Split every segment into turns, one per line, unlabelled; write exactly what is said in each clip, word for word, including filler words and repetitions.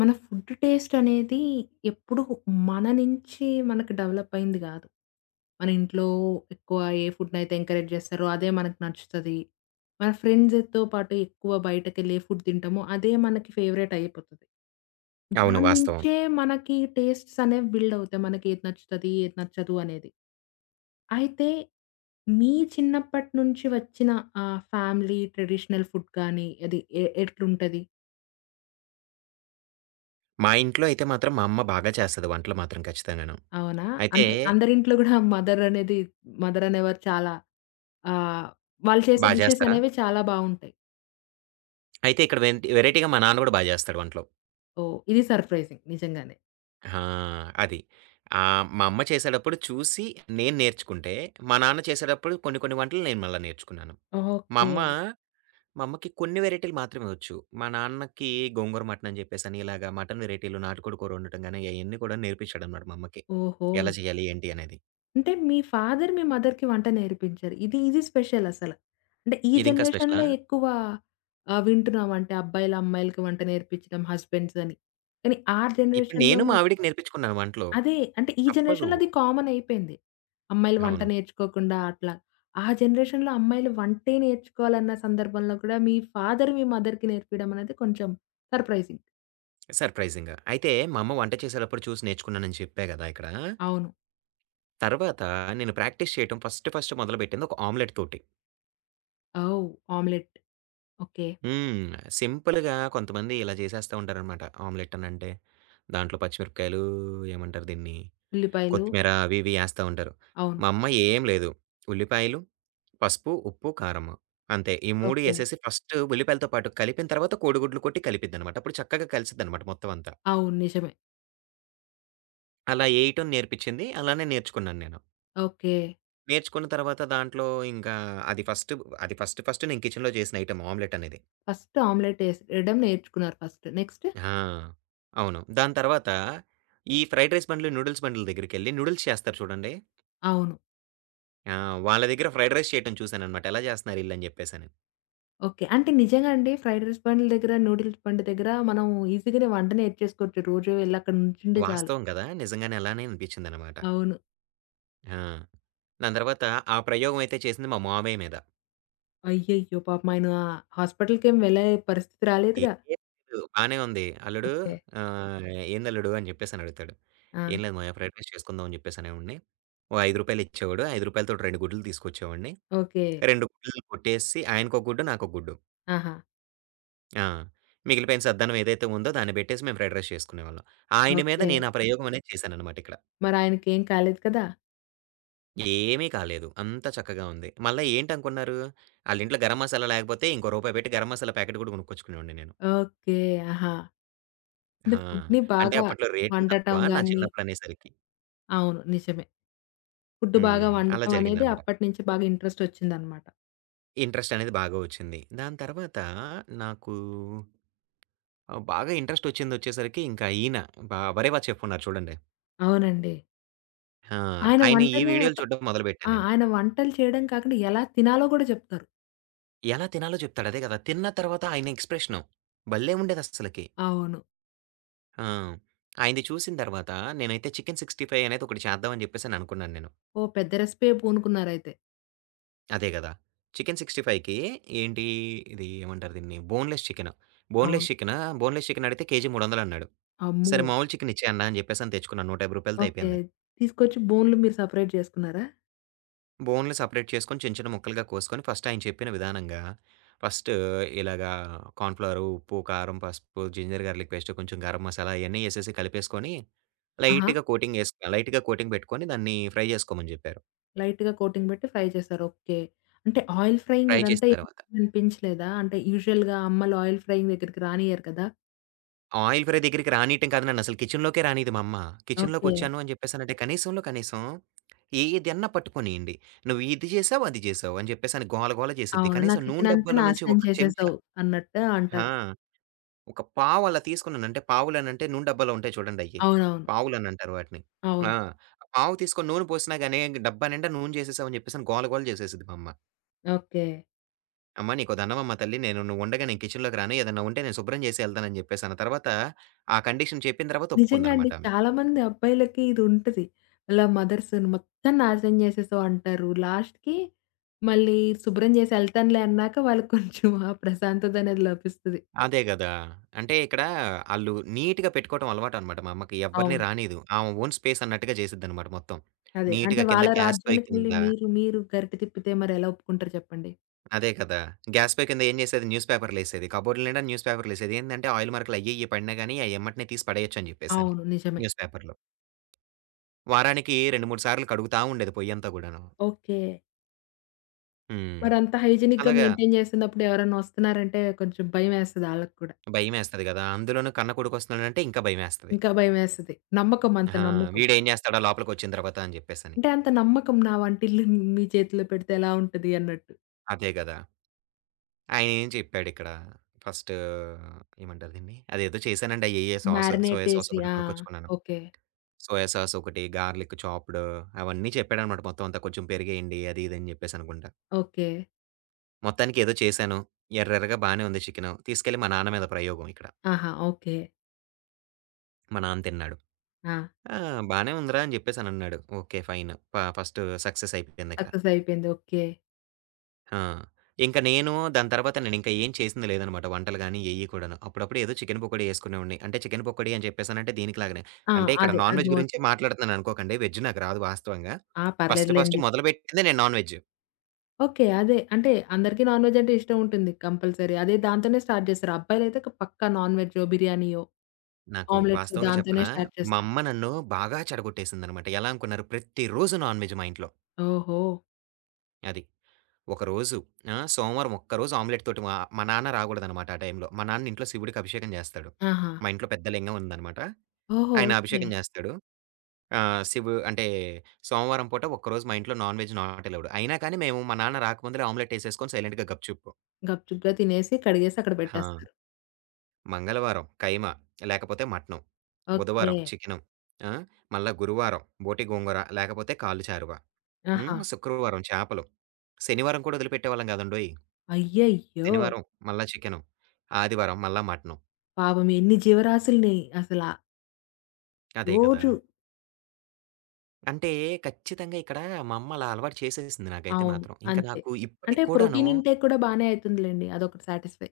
మన food taste అనేది ఎప్పుడు మన నుంచి మనకు డెవలప్ అయింది కాదు. మన ఇంట్లో ఎక్కువ ఏ ఫుడ్‌ని అయితే ఎంకరేజ్ చేస్తారో అదే మనకు నచ్చుతది. మన ఫ్రెండ్స్‌తో పాటు ఎక్కువ బయటకెళ్ళి ఏ ఫుడ్ తింటామో అదే మనకి ఫేవరెట్ అయిపోతది.
అవును.
దాని
వాస్తవం.
నుంచే మనకి టేస్ట్స్ అనేవి బిల్డ్ అవుతాయి. మనకి ఏది నచ్చుతది, ఏది నచ్చదు అనేది. అయితే మీ చిన్నప్పటి నుంచి వచ్చిన ఆహ్, ఫ్యామిలీ ట్రెడిషనల్ ఫుడ్ కానీ అది ఎ ఎట్లుంటది?
మా ఇంట్లో అయితే మాత్రం మా అమ్మ బాగా చేస్తది వంటలు మాత్రం ఖచ్చితంగాను.
అవునా?
అయితే
అంటే అందరింట్లో గూడా మదర్ అనేది మదర్ అనేవారు చాలా ఆహ్, వాళ్ళు చేసే
బా
డిషెస్
చేస్తారా?
అనేవి చాలా బావుంటాయి.
అయితే ఇక్కడ వెన్ వెరైటీగా మా నాన్న గూడా బా చేస్తాడు వంటలు.
ఓహ్! ఇది సర్ప్రైజింగ్ నిజంగానే.
ఆ! అది. ఆహ్, మా అమ్మ చేసేటప్పుడు చూసి నేను నేర్చుకుంటే, మా నాన్న చేసేటప్పుడు కొన్ని కొన్ని వంటలు నేను మళ్ళా నేర్చుకున్నాను. మా
ఓకే.
అమ్మ మా అమ్మకి కొన్ని వెరైటీలు మాత్రమే వచ్చు. మా నాన్నకి గోంగూర మటన్ అని జెప్పేసని ఇలాగా మటన్ వెరైటీలు, నాటుకోడి కూర వండటం గాని అయన్నీ కూడా నేర్పించాడన్నమాట మా అమ్మకి.
ఓహో!
ఎలా చేయాలి? ఏంటి? అనేది.
అంటే మీ ఫాదర్ మీ మదర్‌కి వంట నేర్పించారు. ఇది ఇది స్పెషల్ అసల. అంటే ఈ
ఇదింకా స్పెషలా?
జనరేషన్‌లో ఎక్కువ ఆహ్, వింటున్నాం. అంటే అబ్బాయిలు, అమ్మాయిలకి వంట నేర్పించడం హస్బెండ్స్ అని. కానీ ఆ
ఇప్పుడు నేను
జనరేషన్‌లోనే
మా ఆవిడకి నేర్పించుకున్నాను వంటలు.
అదే. అంటే ఈ
తప్పదు.
జనరేషన్‌లో అది కామన్ అయిపోయింది. అమ్మాయిలు వంట
అవును.
నేర్చుకోకుండా అట్లా. ఆ జనరేషన్‌లో అమ్మాయిలు వంటే నేర్చుకోవాలన్న సందర్భంలో కూడా మీ ఫాదర్ మీ మదర్‌కి నేర్పియడం అనేది కొంచెం సర్ప్రైజింగ్.
సర్ప్రైజింగ్‌గా. అయితే మా అమ్మ వంట చేసేటప్పుడు చూసి నేర్చుకున్నానని చెప్పా గదా! ఇక్కడ.
అవును.
తర్వాత నేను ప్రాక్టీస్ చేయటం ఫస్ట్ ఫస్ట్ మొదలుపెట్టింది ఒక ఆమ్లెట్ తోటి.
ఓహ్! ఆమ్లెట్. ఓకే.
హ్మ్. సింపుల్‌గా కొంతమంది ఇలా చేసేస్తా ఉంటారనమాట. ఆమ్లెట్ అనంటే. దాంట్లో పచ్చిమిరపకాయలు ఏమంటారు దీన్ని?
ఉల్లిపాయలు.
కొత్తిమీర అవి ఇవి ఏస్తా ఉంటారు.
అవును.
మా అమ్మ ఏం లేదు. ఉల్లిపాయలు, పసుపు, ఉప్పు, కారం. అంతే. ఈ మూడు
ఓకే.
ఏసేసి ఫస్ట్ ఉల్లిపాయలతో పాటు కలిపిన తర్వాత కోడిగుడ్లు కొట్టి కలిపిద్దనమాట. అప్పుడు చక్కగా కలిసిద్దనమాట మొత్తం అంతా.
అవును. నిజమే.
అలా ఏయటం నేర్పించింది. అలానే నేర్చుకున్నాను నేను.
ఓకే.
నేర్చుకున్న తర్వాత దాంట్లో ఇంకా అది ఫస్ట్ అది ఫస్ట్ ఫస్ట్ నేను కిచెన్‌లో చేసిన ఐటెమ్ ఆమ్లెట్ అనేది.
ఫస్ట్ ఆమ్లెట్ ఏసేయడం నేర్చుకున్నారు ఫస్ట్. నెక్స్ట్?
ఆ! అవును. దాని తర్వాత ఈ ఫ్రైడ్ రైస్ బండ్లు, నూడిల్స్ బండ్ల దగ్గరికెళ్ళి నూడిల్స్ చేస్తారు చూడండి.
అవును.
ఆ! వాళ్ళ దగ్గర ఫ్రైడ్ రైస్ చేయటం చూసాననమాట. ఎలా చేస్తున్నారు ఈళ్ళని జెప్పేసని.
ఓకే. అంటే నిజంగా అండి ఫ్రైడ్ రైస్ బండ్ల దగ్గర, నూడిల్స్ బండి దగ్గర మనం ఈజీగానే వంట నేర్చేసుకోవచ్చు. రోజు వెళ్లి అక్కడ నుంచుంటే చాలు.
వాస్తవం కదా! నిజంగానే అలానే అనిపించిందనమాట.
అవును.
ఆ! దాని తర్వాత ఆ ప్రయోగం అయితే చేసింది మా మామయ్య మీద.
అయ్యయ్యో! పాపం ఆయన హాస్పిటల్‌కేం వెళ్ళే పరిస్థితి
ఏం
రాలేదుగా?
లేదు బానే ఉంది. అల్లుడు
ఓకే.
ఆహ్, ఏందల్లుడు అని జెప్పేసనడుగుతాడు.
ఆ!
ఏం లేదు మాయా ఫ్రైడ్ రైస్ చేసుకుందాం అని చెప్పేసి అనేవాడిని. ఓ రూ. ఐదు ఇచ్చేవాడు. రూ. 5తోటి రెండు గుడ్డలు తీసుకొచ్చేవాడిని.
ఓకే.
రెండు గుడ్డలు కొట్టేసి ఆయనకొక గుడ్డు, నాకొక గుడ్డు.
ఆహా!
ఆ! మిగిలిపోయిన సద్దన్నం ఏదైతే ఉందో దాన్ని బెట్టేసి మేము ఫ్రైడ్ రైస్ చేసుకునేవాళ్ళం. ఆయన మీద
ఓకే.
నేను ఆ ప్రయోగం అనేది చేశాననమాట ఇక్కడ.
మరాయనకేం కాలేదు కదా?
ఏమీ కాలేదు. అంతా చక్కగా ఉంది. మళ్ళా ఏంటనుకున్నారు? ఆళ్ళింట్లో గరం మసాలా లేకపోతే ఇంకో రూపాయి పెట్టి గరం మసాలా ప్యాకెట్ గూడా కొనుక్కొచ్చుకునేవాడిని నేను.
ఓకే. ఆహా! అంటే
ఆ!
ఫుడ్‌ని
అంటే
బాగా
అప్పట్లో రేట్లు తక్కువ
వండటం
నా
గాని
చిన్నప్పుడనేసరికి.
అవును. నిజమే. ఫుడ్ బాగా
హ్మ్. అలా
వండటం అనేది
జరిగిందనమాట.
అప్పటినుంచి బాగా ఇంట్రెస్టొచ్చిందనమాట.
ఇంట్రెస్ట్ అనేది బాగా వచ్చింది. దాని తర్వాత నాకు ఆ! బాగా ఇంట్రెస్టొచ్చిందొచ్చేసరికి ఇంకా ఈయన బ 'బరేవా చెఫ్' ఉన్నారు చూడండి.
అవునండి.
ఆ!
ఆయన
ఆయన ఈ
వంటనే ఒక
వీడియోలు చూడడం మొదలుపెట్టాను
ఆ!
నేను.
ఆయన వంటలు చేయడం కాకుండా ఎలా తినాలో గూడా చెప్తారు.
ఎలా తినాలో చెప్తాడు అదే కదా! తిన్న తర్వాత ఆయన ఎక్స్‌ప్రెషను భలే ఉండేదస్సలకి.
అవును.
ఆ! ఆయనది చూసిన తర్వాత నేనైతే చికెన్ అరవై ఐదు అనేది ఒకటి చేద్దాం అని చెప్పేసని అనుకున్నాను నేను.
ఓహ్! పెద్ద రెసిపీ పూనుకున్నారైతే.
అదే కదా! చికెన్ 65కి ఏంటి ఇది ఏమంటారు దీన్ని? Boneless chicken.
అవును.
బోన్‌లెస్ చికెనా? బోన్‌లెస్ చికెన్ అడిగితే కేజీ మూడు వందలు అన్నాడు.
అమ్మో!
సరే మామూలు చికెన్ ఇచ్చేయి అన్నా అని చెప్పేసని తెచ్చుకున్నాను రూ. 150తో
ఓకే.
అయిపోయింది.
తీసుకొచ్చి బోనులు మీరు సెపరేట్ జేసుకున్నారా?
బోన్లు సెపరేట్ చేసుకొని చిన్న, చిన్న ముక్కలుగా కోసుకొని ఫస్ట్ ఆయన చెప్పిన విధానంగా ఫస్ట్ ఇలాగా కార్న్‌ఫ్లోర్, ఉప్పు, కారం, పసుపు, జింజర్ గార్లిక్ పేస్ట్, కొంచెం గరం మసాలా అయన్నీ ఎసేసి కలిపేసుకొని
ఆహా!
లైట్‌గా కోటింగ్ ఎస్ లైట్‌గా కోటింగ్ పెట్టుకొని దాన్ని ఫ్రై చేసుకోమని చెప్పారు.
లైట్‌గా కోటింగ్ బెట్టి ఫ్రై చేశారు. ఓకే. అంటే ఆయిల్ ఫ్రైయింగ్
ఫ్రై
అదంతా
చేసిన
ఏం
తర్వాత
అనిపించలేదా? అంటే యూజువల్‌గా అమ్మలు ఆయిల్ ఫ్రైయింగ్ దగ్గరికి రానియ్యరు కదా!
ఆయిల్ ఫ్రై దగ్గరికి రానీయటం కాదు నన్నసలు కిచెన్‌లోకే రానీయదు మా అమ్మ.
ఓకే.
కిచెన్‌లోకొచ్చాను అని చెప్పేసానంటే కనీసంలో కనీసం ఏదన్నా పట్టుకొనియండి. "నువ్వు ఇది చేసావు, అది చేసావు" అని చెప్పేసని గోల గోల చేసిద్ది.
అవును. నా
కనీసం నూనె
కిచెనంతా
డబ్బాలో నుంచి
నాశనం
ఒక చెంచా
చేసేసావు అన్నట్టు
ఆ!
అంటారు.
ఒక పావు అలా తీసుకున్నాను. అంటే పావులనంటే నూనె డబ్బాలో ఉంటాయి చూడండయ్యి.
అవునవును.
పావులనంటారు వాటిని. ఆ!
అవును.
ఆ పావు తీసుకొని నూనె పోసినా గాని డబ్బా నిండా నూనె జేసేసావని జెప్పేసని గోల గోల జేసేసిద్ది మా అమ్మ.
ఓకే.
"అమ్మ నీకో దండమమ్మ తల్లి నేను నువ్వుండగా నేను కిచెన్‌లోకి రాను. ఏదన్నా ఉంటే నేను శుభ్రం జేసి ఎళ్తానని" జెప్పేసన్న తర్వాత ఆ కండిషన్ చెప్పిన తర్వాత
నిజంగా అండి.
ఒప్పుకుందనమాట ఆమె.
చాలా మంది అబ్బాయిలకి ఇది ఉంటది. అలా మదర్స్ మొత్తం నాశనం చేసేసావు అంటారు. లాస్ట్‌కి మళ్ళీ శుభ్రం చేసి ఎళ్తానులే అన్నాక వాళ్ళకి కొంచెం ఆ ప్రశాంతత అనేది లభిస్తది.
అదే గదా! అంటే ఇక్కడ ఆళ్ళు నీట్‌గా పెట్టుకోవటం అలవాటనమాట మా అమ్మకి. ఎవ్వరిని
అవును.
రానీయదు. ఆమె ఓన్ స్పేస్ అన్నట్టుగా జేసిద్దనమాట మొత్తం.
అదే. అంటే
నీట్‌గా కింద
వాళ్ళ
గ్యాస్ పొయ్యి
రాజ్యానికెళ్ళి
కింద
మీరు, మీరు గరిటె తిప్పితే మరెలా ఒప్పుకుంటారు చెప్పండి?
అదే కదా! గ్యాస్ పే కింద ఏం చేసేది న్యూస్ పేపర్‌లేసేది. కబోర్డ్‌ల నిండా న్యూస్ పేపర్‌లేసేది. ఏందంటే ఆయిల్ మరకలు అయ్యి, ఇయ్యి పడినా గాని అయి ఎమ్మటనే తీసి పడేయొచ్చని చెప్పేసని.
అవును. నిజమే.
న్యూస్ పేపర్‌లో. వారానికి రెండు, మూడు సార్లు కడుగుతా ఉండేది పొయ్యంతా గూడాను.
ఓకే.
హ్మ్.
మరంత హైజినిక్‌గా
అలాగా
మెయింటైన్ చేస్తున్నప్పుడు ఎవరన్నా వస్తున్నారంటే కొంచెం భయమేస్తది ఆళ్ళకి కూడా.
భయమేస్తది గదా! అందులోనూ కన్న కొడుకొస్తున్నాడంటే ఇంకా భయమేస్తది.
ఇంకా భయమేస్తది. నమ్మకం అంత
ఆహా!
నమ్మకం.
వీడేం జేస్తాడో లోపలికొచ్చిన తర్వాత అని జెప్పేసని.
అంటే అంత నమ్మకం నా వంటిల్లు మీ చేతిలో పెడితే ఎలా ఉంటది అన్నట్టు.
అదే గదా! ఆయనేం చెప్పాడిక్కడ, ఫస్టు ఏమంటారు దీన్ని? అదేదో చేశానండి అయ్యయ్యో! సాసు
మ్యారినేట్
సోయా సాస్
చేసి
ఒకటి
ఆ!
కొనుక్కొచ్చుకున్నాను.
ఓకే.
సోయా సాస్ ఒకటి, గార్లిక్ చాప్డ్ అవన్నీ చెప్పాడనమాట మొత్తం అంతా. కొంచెం పెరిగేయండి అది ఇది అని చెప్పేసి అనుకుంటా.
ఓకే.
మొత్తానికి ఏదో చేశాను. ఎర్రెర్రగా బానే ఉంది చికెను. తీసుకెళ్ళి మా నాన్న మీద ప్రయోగం ఇక్కడ.
ఆహా! ఓకే.
మా నాన్న తిన్నాడు.
ఆ!
"ఆ! బానే ఉందిరా" అని జెప్పేసనన్నాడు. ఓకే. ఫైన్. ప ఫస్ట్ సక్సెస్ అయిపోయిందిక్కడ.
సక్సెస్ అయిపోయింది. ఓకే.
ఆ! ఇంక నేను దాని తర్వాత నేనింకా ఏం చేసింది లేదనమాట. వంటలు గాని ఏయి కూడాను. అప్పుడప్పుడు ఏదో చికెను పకోడీ యేసుకునేవాడిని. అంటే చికెను పకోడీ అని చెప్పేసనంటే దీనికిలాగానే
ఆ!
అంటే ఇక్కడ
అదే.
నాన్ వెజ్ గురించే
అర్థమవుతుంది.
మాట్లాడుతున్నాననుకోకండి. వెజ్ నాకు రాదు వాస్తవంగా.
ఆ!
First first
పర్లేదులెండి.
మొదలుపెట్టిందే నేను నాన్ వెజ్.
ఓకే. అదే. అంటే అందరికీ నాన్ వెజ్ అంటే ఇష్టం ఉంటుంది కంపల్సరీ. అదే దాంతోనే స్టార్ట్ చేస్తారు. అబ్బాయిలైతే క పక్కా నాన్ వెజ్జో, బిర్యానీయో,
నాకు
ఆమ్లెట్సో
వాస్తవంగా
దాంతోనే
చెప్పనా,
స్టార్ట్
మా
చేస్తారు.
అమ్మ నన్ను బాగా చెడగొట్టేసిందనమాట. ఎలా అనుకున్నారు, ప్రతిరోజు నాన్‌వెజ్ మా ఇంట్లో.
ఓహో!
అది. ఒకరోజు ఆ! సోమవారం ఒక్కరోజు ఆమ్లెట్ తోటి మా మా నాన్న రాగూడదనమాట ఆ టైంలో. మా నాన్న ఇంట్లో శివుడికి అభిషేకం జేస్తాడు.
ఆహా!
మా ఇంట్లో పెద్ద లింగం ఉందనమాట.
ఓహో!
ఆయన
ఓకే.
అభిషేకం జేస్తాడు. ఆహ్, శివు అంటే సోమవారం పూట ఒక్కరోజు మా ఇంట్లో నాన్‌వెజ్ నాట్ అలౌడ్. అయినా కానీ మేము మా నాన్న రాకముందలే ఆమ్లెట్ ఏసేసుకొని సైలెంట్‌గా గప్‌చుప్.
గప్‌చుప్‌గా తినేసి, కడిగేసి అక్కడ
ఆ!
పెట్టేస్తారు.
మంగళవారం కైమ, లేకపోతే మటనం.
ఓకే.
బుధవారం చికెను. ఆ! మళ్ళా గురువారం బోటి గోంగూర, లేకపోతే కాళ్ళు చారువ.
ఆహా!
హ్మ్. శుక్రవారం చేపలు. శనివారం కూడా వదిలిపెట్టేవాళ్ళం కాదండోయ్!
అయ్యయ్యో!
శనివారం మళ్ళా చికెను. ఆదివారం మళ్ళా మటను.
పాపం ఎన్ని జీవరాశుల్ని అసలా
అదే కదా!
రోజు
అంటే ఖచ్చితంగా ఇక్కడ మా అమ్మ అలా అలవాటు చేసేసింది నాకైతే
అవును.
మాత్రం. ఇంక
అంతే.
నాకు
అంటే
ఇప్పటికి కూడాను
ప్రోటీన్ ఇంటేక్ కూడా బానే అయితుందిలెండి. అదొకటి సాటిస్ఫై.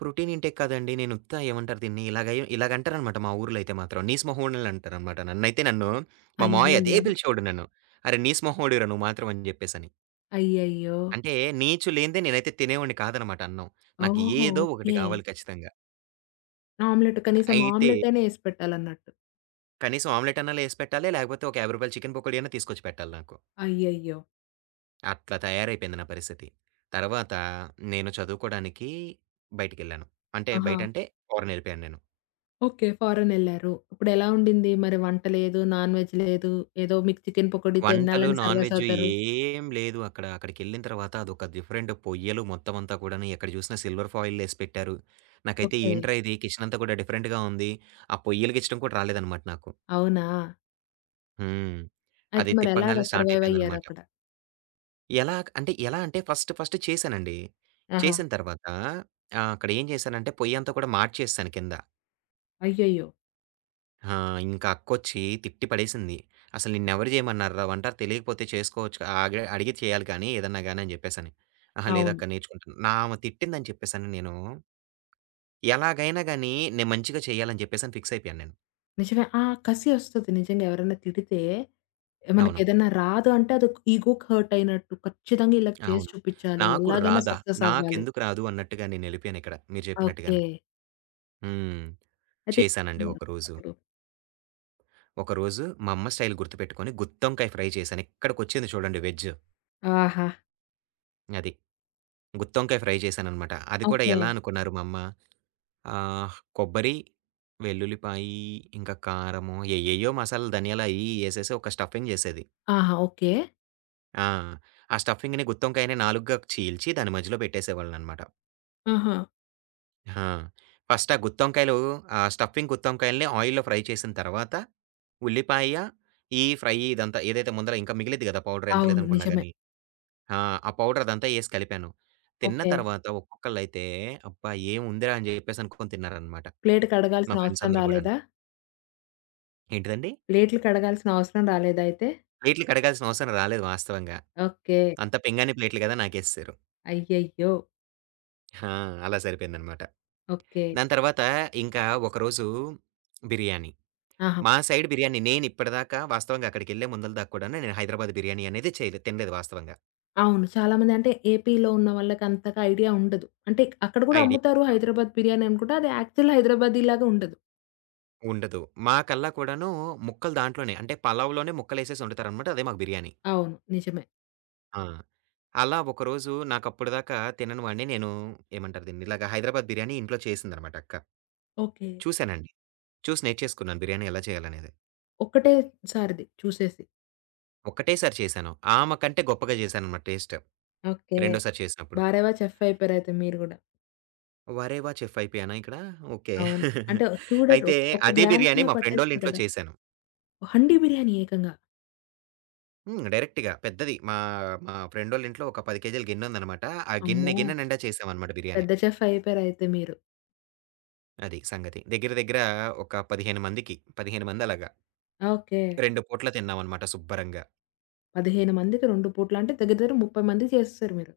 ప్రోటీన్ ఇంటేక్ కాదండి. నేను ఉత్త ఏమంటారు దీన్ని? ఇలాగ ఇలాగంటారనమాట మా ఊర్లో అయితే మాత్రం. నీసు మొహోడిని అంటారనమాట. నన్నైతే నన్ను మా మావయ్య అదే
అయ్యయ్యో!
పిలిచేవాడు నన్ను. "అరె! నీసు మొహోడివిరా నువ్వు మాత్రం" అని జెప్పేసని.
అయ్యయ్యో!
అంటే నీచు లేనిదే నేనైతే తినేవాడిని కాదనమాట అన్నం. నాకు
ఓహో!
ఏదో ఒకటి
ఓకే.
గావాలి ఖచ్చితంగా.
ఆమ్లెట్ కనీసం
అయితే
ఆమ్లెట్ అయినా ఏసి పెట్టాలన్నట్టు.
కనీసం ఆమ్లెట్ అన్నా లేసి పెట్టాలి. లేకపోతే ఒక రూ. యాభై చికెన్ పకోడీ అన్నా తీసుకొచ్చి పెట్టాలి నాకు.
అయ్యయ్యో!
అట్లా తయారైపోయింది నా పరిస్థితి. తర్వాత నేను చదువుకోడానికి బయటికెళ్ళాను. అంటే
ఆహా!
బయటంటే ఫారెన్ ఎళ్ళిపోయాను నేను.
ఓకే. ఫారెనెళ్లారు. ఇప్పుడెలా ఉండింది? మరి వంట లేదు, నాన్ వెజ్ లేదు. ఏదో మీకు చికెన్ పకోడీ
వంటలు,
తినాలని
నాన్
సర్వైవ్
వెజ్
అవుతారు.
ఏం లేదు అక్కడ. అక్కడికెళ్ళిన తర్వాత అదొక డిఫరెంట్ పొయ్యలు మొత్తం అంతా కూడాను. ఎక్కడ చూసినా సిల్వర్ ఫాయిలేసి పెట్టారు. నాకైతే
ఓకే.
ఏంట్రా ఇది కిచెన్ అంతా కూడా డిఫరెంట్‌గా ఉంది. ఆ పొయ్యలు గిచ్చడం కూడా రాలేదనమాట నాకు.
అవునా?
హ్మ్.
అయితే
అది
మరెలాగా
తిప్పంగానే స్టార్ట్
సర్వైవ్
అయిపోయిందనమాట.
అయ్యారక్కడ?
ఎలా అంటే ఎలా అంటే ఫస్ట్ ఫస్ట్ చేశానండి.
ఆహా!
చేసిన తర్వాత ఆహ్, అక్కడ ఏం చేశానంటే పొయ్యంతా కూడా మార్చేసేసాను కింద.
అయ్యయ్యో!
ఆ! ఇంకా అక్కొచ్చి తిట్టి పడేసింది. "అసలు నిన్నెవరు చేయమన్నారురా వంట? తెలియకపోతే చేసుకోవచ్చు ఆగే అడిగి చేయాలి కానీ ఏదన్నా గాని" అని చెప్పేసని. "అహా!
అవును.
లేదక్కా నేర్చుకుంటాను." నా ఆమె తిట్టిందని చెప్పేసని నేను ఎలాగైనా గాని నేను మంచిగా చేయాలని చెప్పేసని ఫిక్స్ అయిపోయాను నేను.
నిజమే. ఆ కసి ఒస్తది నిజంగా ఎవరైనా తిడితే
అవును.
మనకేదైనా రాదు అంటే అదొక ఈగోకి హర్ట్ అయినట్టు. ఖచ్చితంగా ఈళ్ళకి చేసి
అవును.
చూపిచ్చాలి.
నాకు
ఎలాగైనా
రాదా?
సక్సెస్ అవ్వాలి.
నాకెందుకు రాదు అన్నట్టుగా నేనెళ్ళిపోయానిక్కడ మీరు
ఓకే.
చెప్పినట్టుగానే. హ్మ్.
అయితే
చేశానండి ఒకరోజు.
అప్పుడు.
ఒకరోజు మా అమ్మ స్టైల్ గుర్తుపెట్టుకొని గుత్తొంకాయ ఫ్రై చేశాను. ఇక్కడికొచ్చింది చూడండి వెజ్
ఆహా!
అది. గుత్తొంకాయ ఫ్రై చేశాననమాట. అది కూడా
ఓకే.
ఎలా అనుకున్నారు మా అమ్మ? ఆహ్, కొబ్బరి, వెల్లుల్లిపాయి, ఇంకా కారము, ఏయేయో మసాలాలు ధనియాలు అయ్యి ఇయ్యి యేసేసి ఒక స్టఫింగ్ జేసేది.
ఆహా! ఓకే.
ఆ! ఆ స్టఫింగ్‌ని గుత్తొంకాయని నాలుగుగా చీల్చి దాని మధ్యలో పెట్టేసేవాళ్ళనమాట.
ఆహా!
ఆ! ఫస్ట్ ఆ గుత్తొంకాయలు ఆ స్టఫింగ్ గుత్తొంకాయల్ని ఆయిల్‌లో ఫ్రై చేసిన తర్వాత, ఉల్లిపాయ, ఈ ఫ్రై ఇదంతా ఏదైతే ముందల ఇంకా మిగిలిద్ది గదా! పౌడర్ ఎంత
అవును.
లేదనుకున్నా
నిజమే.
గాని. ఆ! ఆ పౌడర్ అదంతా యేసి కలిపాను. తిన్న
ఓకే.
తర్వాత ఒక్కొక్కళ్ళైతే, "అబ్బా! ఏం ఉందిరా" అని జెప్పేసి అనుకోని తిన్నారనమాట.
ప్లేట్
మా
కడగాల్సిన
ఫ్రెండ్స్
అవసరం
అందరూ గూడాను.
రాలేదా?
ఏంటిదండి?
ప్లేట్లు కడగాల్సిన అవసరం రాలేదా అయితే?
ప్లేట్లు కడగాల్సిన అవసరం రాలేదు వాస్తవంగా.
ఓకే.
అంతా పింగాణీ ప్లేట్లు గదా! నాకేసేశారు.
అయ్యయ్యో!
ఆ! అలా సరిపోయిందనమాట.
ఓకే.
దాని తర్వాత ఇంకా ఒకరోజు బిర్యానీ.
ఆహా!
మా సైడ్ బిర్యానీ నేనిప్పటిదాకా వాస్తవంగా అక్కడికెళ్ళే ముందల దాకా కూడాను నేను హైదరాబాద్ బిర్యానీ అనేది చేయలే తినలేదు వాస్తవంగా.
అవును. చాలామంది అంటే ఏపీలో ఉన్న వాళ్ళకి అంతగా ఐడియా ఉండదు. అంటే అక్కడ కూడా
ఐడియా
అమ్ముతారు హైదరాబాద్ బిర్యానీ అనుకుంటా. అది యాక్చువల్ హైదరాబాదీలాగా ఉండదు.
ఉండదు. మాకల్లా కూడాను ముక్కలు దాంట్లోనే అంటే పలావ్‌లోనే ముక్కలేసేసి వండుతారనమాట. అదే మాకు బిర్యానీ.
అవును. నిజమే.
ఆ! అలా ఒకరోజు నాకప్పటిదాకా తినని వాడిని నేను ఏమంటారు దీన్ని? ఇలాగ హైదరాబాద్ బిర్యానీ ఇంట్లో చేసిందనమాట అక్క.
ఓకే.
చూసానండి. చూసి నేర్చేసుకున్నాను బిర్యానీ ఎలా చేయాలనేది.
ఒక్కటే సారిది చూసేసి.
ఒకటేసారి చేశాను. ఆమె కంటే గొప్పగా చేశాననమాట టేస్ట్.
ఓకే.
రెండోసారి చేసినప్పుడు.
బా రెవా చెఫ్ అయిపోయారయితే మీరు గూడా.
"వరేవా! చెఫ్ అయిపోయానా ఇక్కడ? ఓకే."
అవును. అంటే చూడరు.
అయితే
ఒక
అదే బిర్యానీ
గ్లాన్స్‌లో
మా ఫ్రెండోళ్ళ
పట్టేస్తారు
ఇంట్లో
కదా!
చేశాను.
హండీ బిర్యానీ ఏకంగా.
హ్మ్. డైరెక్ట్‌గా పెద్దది. మా మా ఫ్రెండోళ్ళ ఇంట్లో ఒక పది కేజీల గిన్నుందనమాట. ఆ గిన్నె
అమ్మో!
గిన్నె నిండా చేశామనమాట బిర్యానీ.
పెద్ద చెఫ్ అయిపోయారయితే మీరు.
అది సంగతి. దగ్గర దగ్గర ఒక పదిహేను మందికి, పదిహేను మంది అలాగా
ఓకే.
రెండు పూటలు తిన్నామనమాట శుబ్బరంగా.
పదిహేను మందికి రెండు పూట్ల అంటే దగ్గర దగ్గర ముప్పై మందికి చేసేసారు మీరు.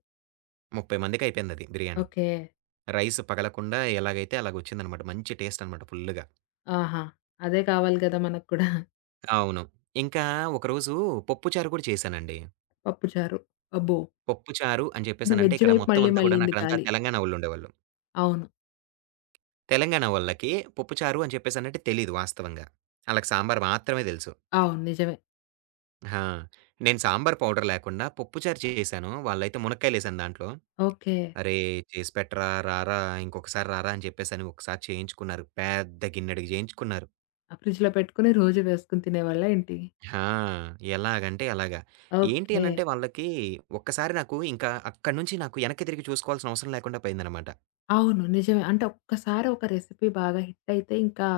ముప్పై మందికి అయిపోయిందది బిర్యానీ.
ఓకే.
రైస్ పగలకుండా ఎలాగైతే అలాగొచ్చిందనమాట. మంచి టేస్ట్ అనమాట ఫుల్లుగా.
ఆహా! అదే కావాలి గదా! మనకు కూడా.
అవును. ఇంకా ఒకరోజు పప్పుచారు కూడా చేశానండి.
పప్పుచారు. అబ్బో!
పప్పుచారు అని
అంటే
చెప్పేసనంటే
వెజ్
ఇక్కడ
వైపు
మొత్తం
మళ్ళీ
అంతా కూడాను
మళ్ళింది
అక్కడంతా
గాలి.
తెలంగాణ వోళ్ళుండేవాళ్ళు.
అవును.
తెలంగాణ వోళ్ళకి పప్పుచారు అని చెప్పేసనంటే తెలీదు వాస్తవంగా. ఆళ్ళకి సాంబారు మాత్రమే తెలుసు.
అవును. నిజమే.
ఆ! నేను సాంబారు పౌడర్ లేకుండా పప్పుచారు చేశాను. వాళ్ళైతే మునక్కాయలేశాను దాంట్లో.
ఓకే.
"అరేయ్! చేసి పెట్టరా, రారా ఇంకొకసారి రారా" అని చెప్పేసని ఒకసారి చేయించుకున్నారు. పెద్ద గిన్నెడుగు చేయించుకున్నారు.
ఆ ఫ్రిడ్జ్‌లో పెట్టుకొని రోజు వేసుకొని తినేవాళ్ళా ఏంటి?
ఆ! ఎలాగంటే అలాగా. ఏంటి
ఓకే.
అనంటే వాళ్ళకి ఒక్కసారి నాకు ఇంకా అక్కడి నుంచి నాకు ఎనక్కి తిరిగి చూసుకోవాల్సిన అవసరం లేకుండా పోయిందనమాట.
అవును. నిజమే. అంటే ఒక్కసారి ఒక రెసిపీ బాగా హిట్ అయితే ఇంకా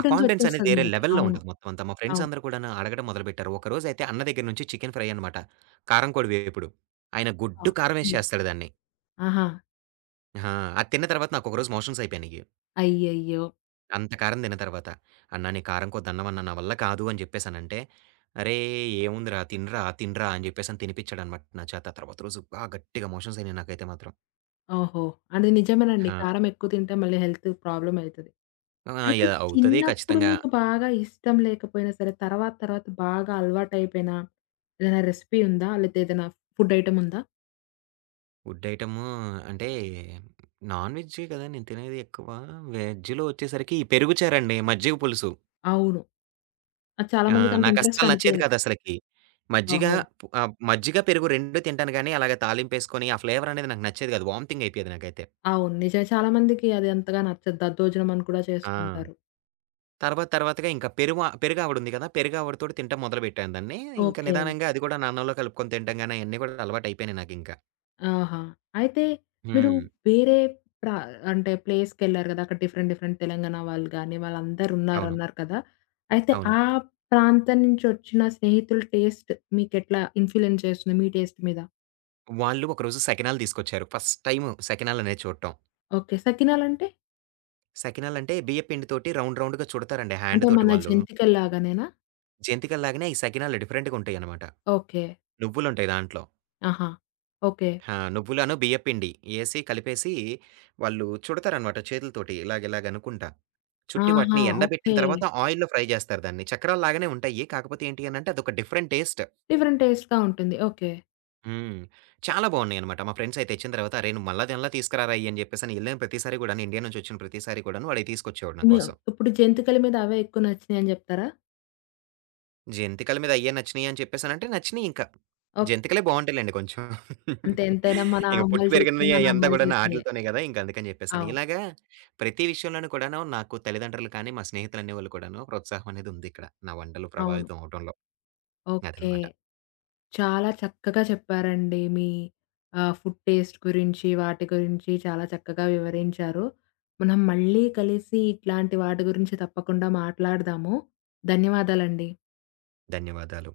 ఆ కాన్ఫిడెన్స్ అనేది
వచ్చేస్తది
వేరే
మనకి.
లెవెల్‌లో
అవును.
ఉంటది మొత్తం అంతా. మా ఫ్రెండ్స్
అవును.
అందరూ కూడాను అడగడం మొదలుపెట్టారు. ఒకరోజైతే అన్న దగ్గర నుంచి చికెన్ ఫ్రై అనమాట. కారం కోడి వేపుడు. ఆయన
ఆ!
గుడ్డు కారం ఏసి
హ్మ్.
చేస్తాడు దాన్ని.
ఆహా!
ఆ! అది తిన్న తర్వాత నాకొకరోజు మోషన్స్ అయిపోయినియి.
అయ్యయ్యో!
అంత కారం తిన్న తర్వాత. "అన్నా నీ కారం కోత దండం అన్నా నా వల్ల కాదు" అని చెప్పేసనంటే, "అరేయ్! ఏముందిరా తినరా, తినరా" అని చెప్పేసని తినిపించాడనమాట నా చేత. తర్వాత రోజు బా గట్టిగా మోషన్స్ అయినియి నాకైతే మాత్రం.
ఓహో! అది నిజమేనండి.
ఆ!
కారం ఎక్కువ తింటే మళ్ళీ హెల్త్ ప్రాబ్లమ్ అయితది.
ఆ!
అయితే
యాహ్! అవుతది
చిన్నప్పుడు
ఖచ్చితంగా.
మీకు బాగా ఇష్టం లేకపోయినా సరే, తర్వాత తర్వాత బాగా అలవాటైపోయిన ఏదైనా రెసిపీ ఉందా? లేతే ఏదైనా ఫుడ్ ఐటెమ్ ఉందా?
వుడ్ ఐటెము అంటే నాన్ వెజ్జే కదా! నేను తినేది ఎక్కువ. వెజ్‌లో వచ్చేసరికి పెరుగు చారండి, మజ్జిగ పులుసు.
అవును. అది చాలా
ఆ!
మందికి అంత ఇంట్రెస్ట్
నాకస్సలు నచ్చేది
అనిపియదు.
కాదసలకి. మజ్జిగ
ఓహో!
పు ఆహ్, మజ్జిగ, పెరుగు రెండు తింటాను గానీ, అలాగ తాలింపేసుకొని ఆ ఫ్లేవర్ అనేది నాకు నచ్చేది కాదు. వామిటింగ్ అయిపోయేది నాకైతే.
అవును. నిజమే. చాలా మందికి అది అంతగా నచ్చదు. దద్దోజనం అని కూడా
ఆ!
చేస్తుంటారు.
తర్వాత తర్వాతగా ఇంకా పెరువ పెరుగావిడుంది కదా! పెరుగావిడతోటి తింటం మొదలుపెట్టాను దాన్ని. ఇంకా
ఓకే.
నిదానంగా అది కూడా నా అన్నంలో కలుపుకొని తింటం గాని అయన్నీ కూడా అలవాటయిపోయినాయి నాకింకా.
ఆహా! అయితే మీరు
హ్మ్.
వేరే ప్ర అంటే ప్లేస్‌కెళ్లారు గదా! అక్కడ డిఫరెంట్ డిఫరెంట్ తెలంగాణ వాళ్ళు గాని, వాళ్ళందరూ
అవును.
ఉన్నారన్నారు కదా! అయితే
అవును.
ఆ ప్రాంతం నుంచొచ్చిన స్నేహితుల టేస్ట్ మీకెట్లా ఇన్‌ఫ్లూయెన్స్ చేస్తుంది మీ టేస్ట్ మీద?
వాళ్ళు ఒకరోజు సకినాలు తీసుకొచ్చారు. ఫస్ట్ టైము సకినాలనేయి చూడటం.
ఓకే. సకినాలంటే?
సకినాలంటే బియ్య పిండితోటి రౌండ్ రౌండ్‌గా చుడతారండి హ్యాండ్
అంటే
తోటి
మన
వాళ్ళు.
జంతికల్లాగానేనా?
జంతికల్లాగానే ఈ సకినాలు డిఫరెంట్‌గా ఉంటాయనమాట.
ఓకే.
నువ్వులుంటాయి దాంట్లో.
ఆహా! ఓకే.
ఆ! నువ్వులను బియ్య పిండి ఏసి కలిపేసి వాళ్ళు చుడతారనమాట చేతులతోటి ఇలాగ ఇలాగ అనుకుంటా. చుట్టి
ఆహా!
వాటిని
ఓకే.
ఎండబెట్టిన తర్వాత ఆయిల్‌లో ఫ్రై జేస్తారు దాన్ని. చక్రాల్లాగానే ఉంటాయి. కాకపోతే ఏంటి అనంటే అదొక డిఫరెంట్ టేస్ట్.
డిఫరెంట్ టేస్ట్‌గా ఉంటుంది. ఓకే.
హ్మ్. చాలా బావున్నాయనమాట. మా ఫ్రెండ్స్ అయి తెచ్చిన తర్వాత "అరేయ్! నువ్వు మళ్ళా తినాలా తీసుకురారా ఇయి" అని జెప్పేసని ఎళ్ళిన ప్రతిసారి గూడాను ఇండియా నుంచొచ్చిన ప్రతిసారి కూడాను వాడయి తీసుకొచ్చేవాడు నా
మీ
కోసం.
ఇప్పుడు జంతికల మీద అవే ఎక్కువ నచ్చినాయని జెప్తారా?
జంతికల మీద అయ్యే నచ్చినియి అని చెప్పేసనంటే నచ్చినియింక.
ఓకే.
జంతికలే బావుంటాయిలెండి కొంచెం.
అంటే ఎంతైనా మన
ఇంక పుట్టి
అమ్మలు చేసినయి,
పెరిగినయి
మన
అయంతా
అమ్మలు
గూడాను
చేసినయే.
ఆటిలతోనే గదా! ఇంకందుకని జెప్పేసని.
అవును.
ఇలాగా ప్రతి విషయంలోనూ కూడాను నాకు తల్లిదండ్రులు కానీ, మా స్నేహితులనేవాళ్ళు కూడాను ప్రోత్సాహం అనేది ఉందిక్కడ. నా వంటలు
అవును.
ప్రభావితం అవ్వటంలో.
ఓకే.
అదనమాట.
చాలా చక్కగా చెప్పారండి. మీ ఆహ్, ఫుడ్ టేస్ట్ గురించి, వాటి గురించి చాలా చక్కగా వివరించారు. మనం మళ్ళీ కలిసి ఇట్లాంటి వాటి గురించి తప్పకుండా మాట్లాడదాము. ధన్యవాదాలండి.
ధన్యవాదాలు.